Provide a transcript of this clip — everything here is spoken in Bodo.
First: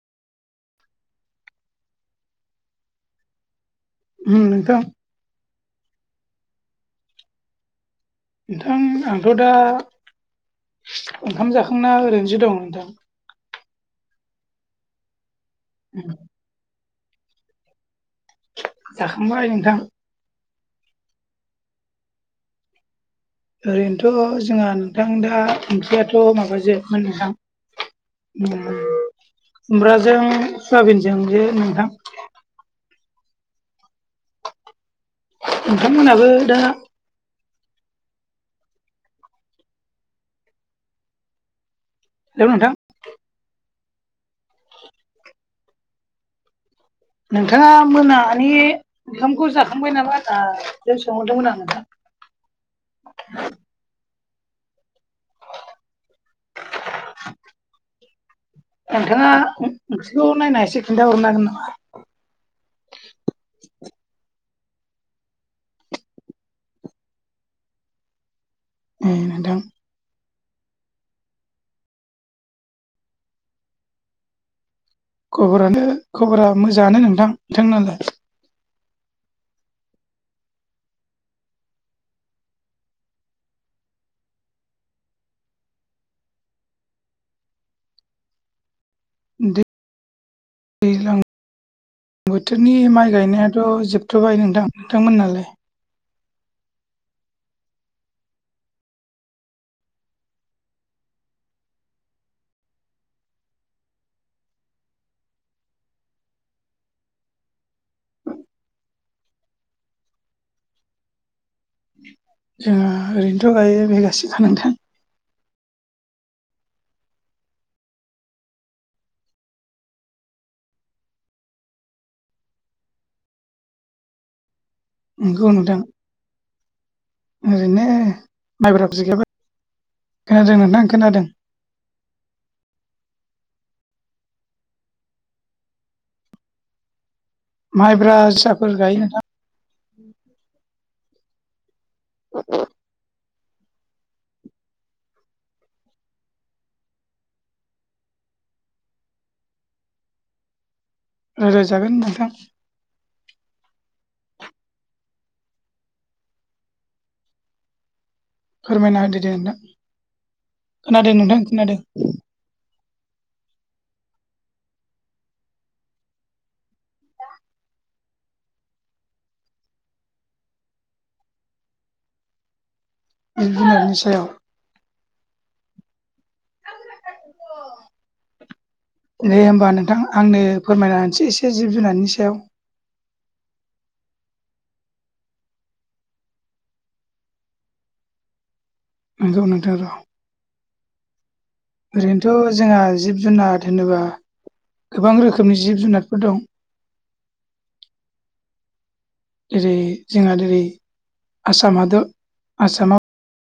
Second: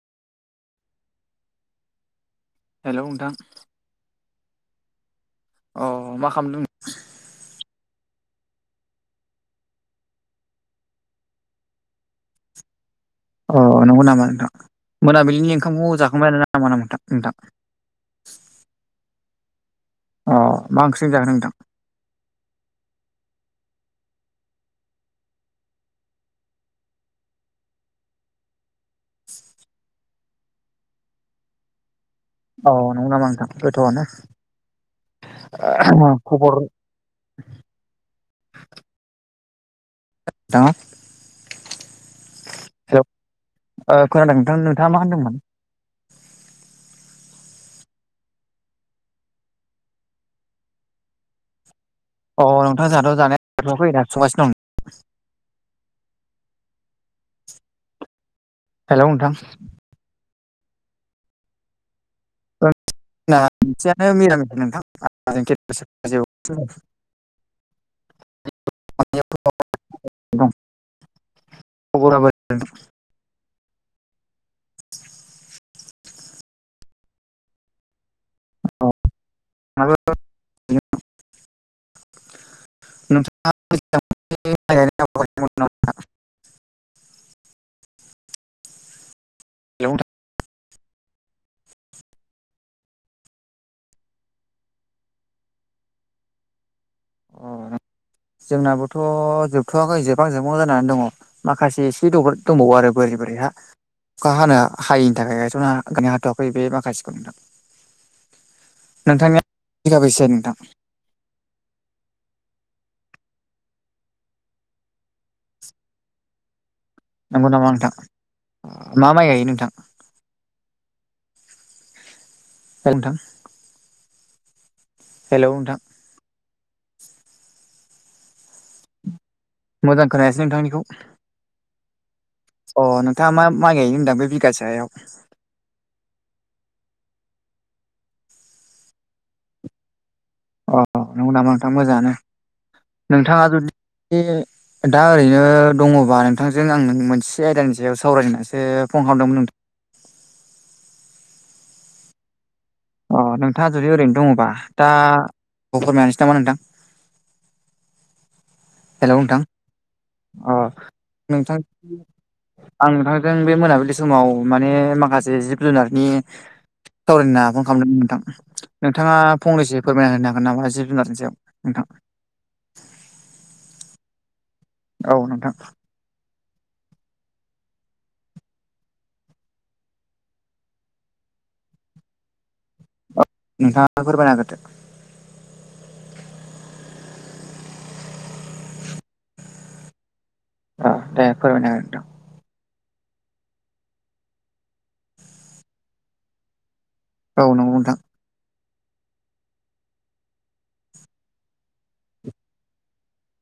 हेलौ नोंथां। उम नोंथां। अ मा खालामदों? नोंथां आंथ' दा ओंखाम जाखांना ओरैनोसो दं नोंथां दा। अ नंगौ नामा नोंथां मोनाबिलिनि ओंखामखौ उम जाखांबाय ना नामा ना नोंथां नोंथां? जाखांबाय नोंथां। अ मा ओंख्रिजों जाखो नोंथां? ओरैनोथ' जोंहा नोंथां दा ओंख्रियाथ' माबासोमोन नोंथां। उम खुमब्राजों सवाबिनजों जे नोंथां। औ नंगौ नामा नोंथां गोथावआनो। नोंथांमोनाबो खबर दा हेलौ [unintelligible] हेल' नोंथां। हेल' ओ खोनादों नोंथां नोंथाङा मा होनदोंमोन? नोंथाङा मोनानि ओंखामखौ जाखांबाय नामा होनदां? बेखौ सोंहरदोंमोन आं नोंथां। अ नोंथां जोंहाथ' जानाया जाथवाखै दासो संगासिनो दं। हेलौ नोंथां नोंथाङा ओं ओंख्रिखौ नायना एसे खिन्थाहरनो हागोन नामा? सेयानो मिरामिथ नोंथां [inaudible] [inaudible] ओ नोंथां। दं खबरा बोरै? खबरानो खबरा मोजाङानो नोंथां। नोंथांनालाय? औ आरो नोंथाङा [unintelligible] [unintelligible] दैज्लां बोथोरनि माइ गायनायाथ' जोबथ'बाय नोंथां। नोंथांमोननालाय? जोंनाबोथ' जोबथ'वाखै जोबहां जोबनांगौ जानानै दङ। माखासे एसे द दंबावो आरो बोरि बोरि हा। अखा हानो हायिनि थाखाय गायथ'नो ह ग हाथ'वाखै बे माखासेखौ नोंथां। नोंथांनिया बिगाबैसे नोंथां। जोङो ओरैनोथ' गायो बिगासेखा नोंथां। नंगौ नामा नोंथां। मा माइ गायो नोंथां? गायो नोंथां नंगौ नोंथां। ओरैनो माइब्रा [unintelligible] मोजां खोनायासै खोनादों नोंथांनिखौ नोंथां खोनादों। अ नोंथाङा मा माइ गायनो होनदां बे बिगासेायाव माइब्रा जोसाफोर गायो नोंथां अ नंगौ नामा नोंथां मोजाङानो नोंथाङा जुदि दा ओरैनो दङबा नोंथांजों आं मोनसे आयदानि सायाव सावरायनानैसो फन खालामदोंमोन नों राय्लायजागोन नोंथां अ नोंथाङा जुदि ओरैनो दङबा दा आंफोरमायनोसै नामा नोंथां फोरमायना हेल' होदो दे नोंथां अ खोनादों नोंथां खोनादों आं नोंथांजों बे मोनाबिलि समाव माने माखासे जिब जुनारनि सावरायनो होन्ना फन खालामदोंमोन नोंथां नोंथाङा फंनैसो फोरमायना होनो हागोन नामा जिब जुनारनि सायाव नोंथाङा इन्जिनियारनि सायाव औ नोंथां दे होमबा नोंथां आंनो फोरमायना होनसै एसे जिब जुनारनि सायाव औ नोंथाङा फोरमायना होगोरदो नंगौ नोंथां औ ओ दे फोरमायना हो नोंथां थ' जोंहा जिब जुनार होनोबा गोबां रोखोमनि जिब जुनारफोर दं औ नंगौ नथां जेरै जोंहा जेरै आसाम' आसामाव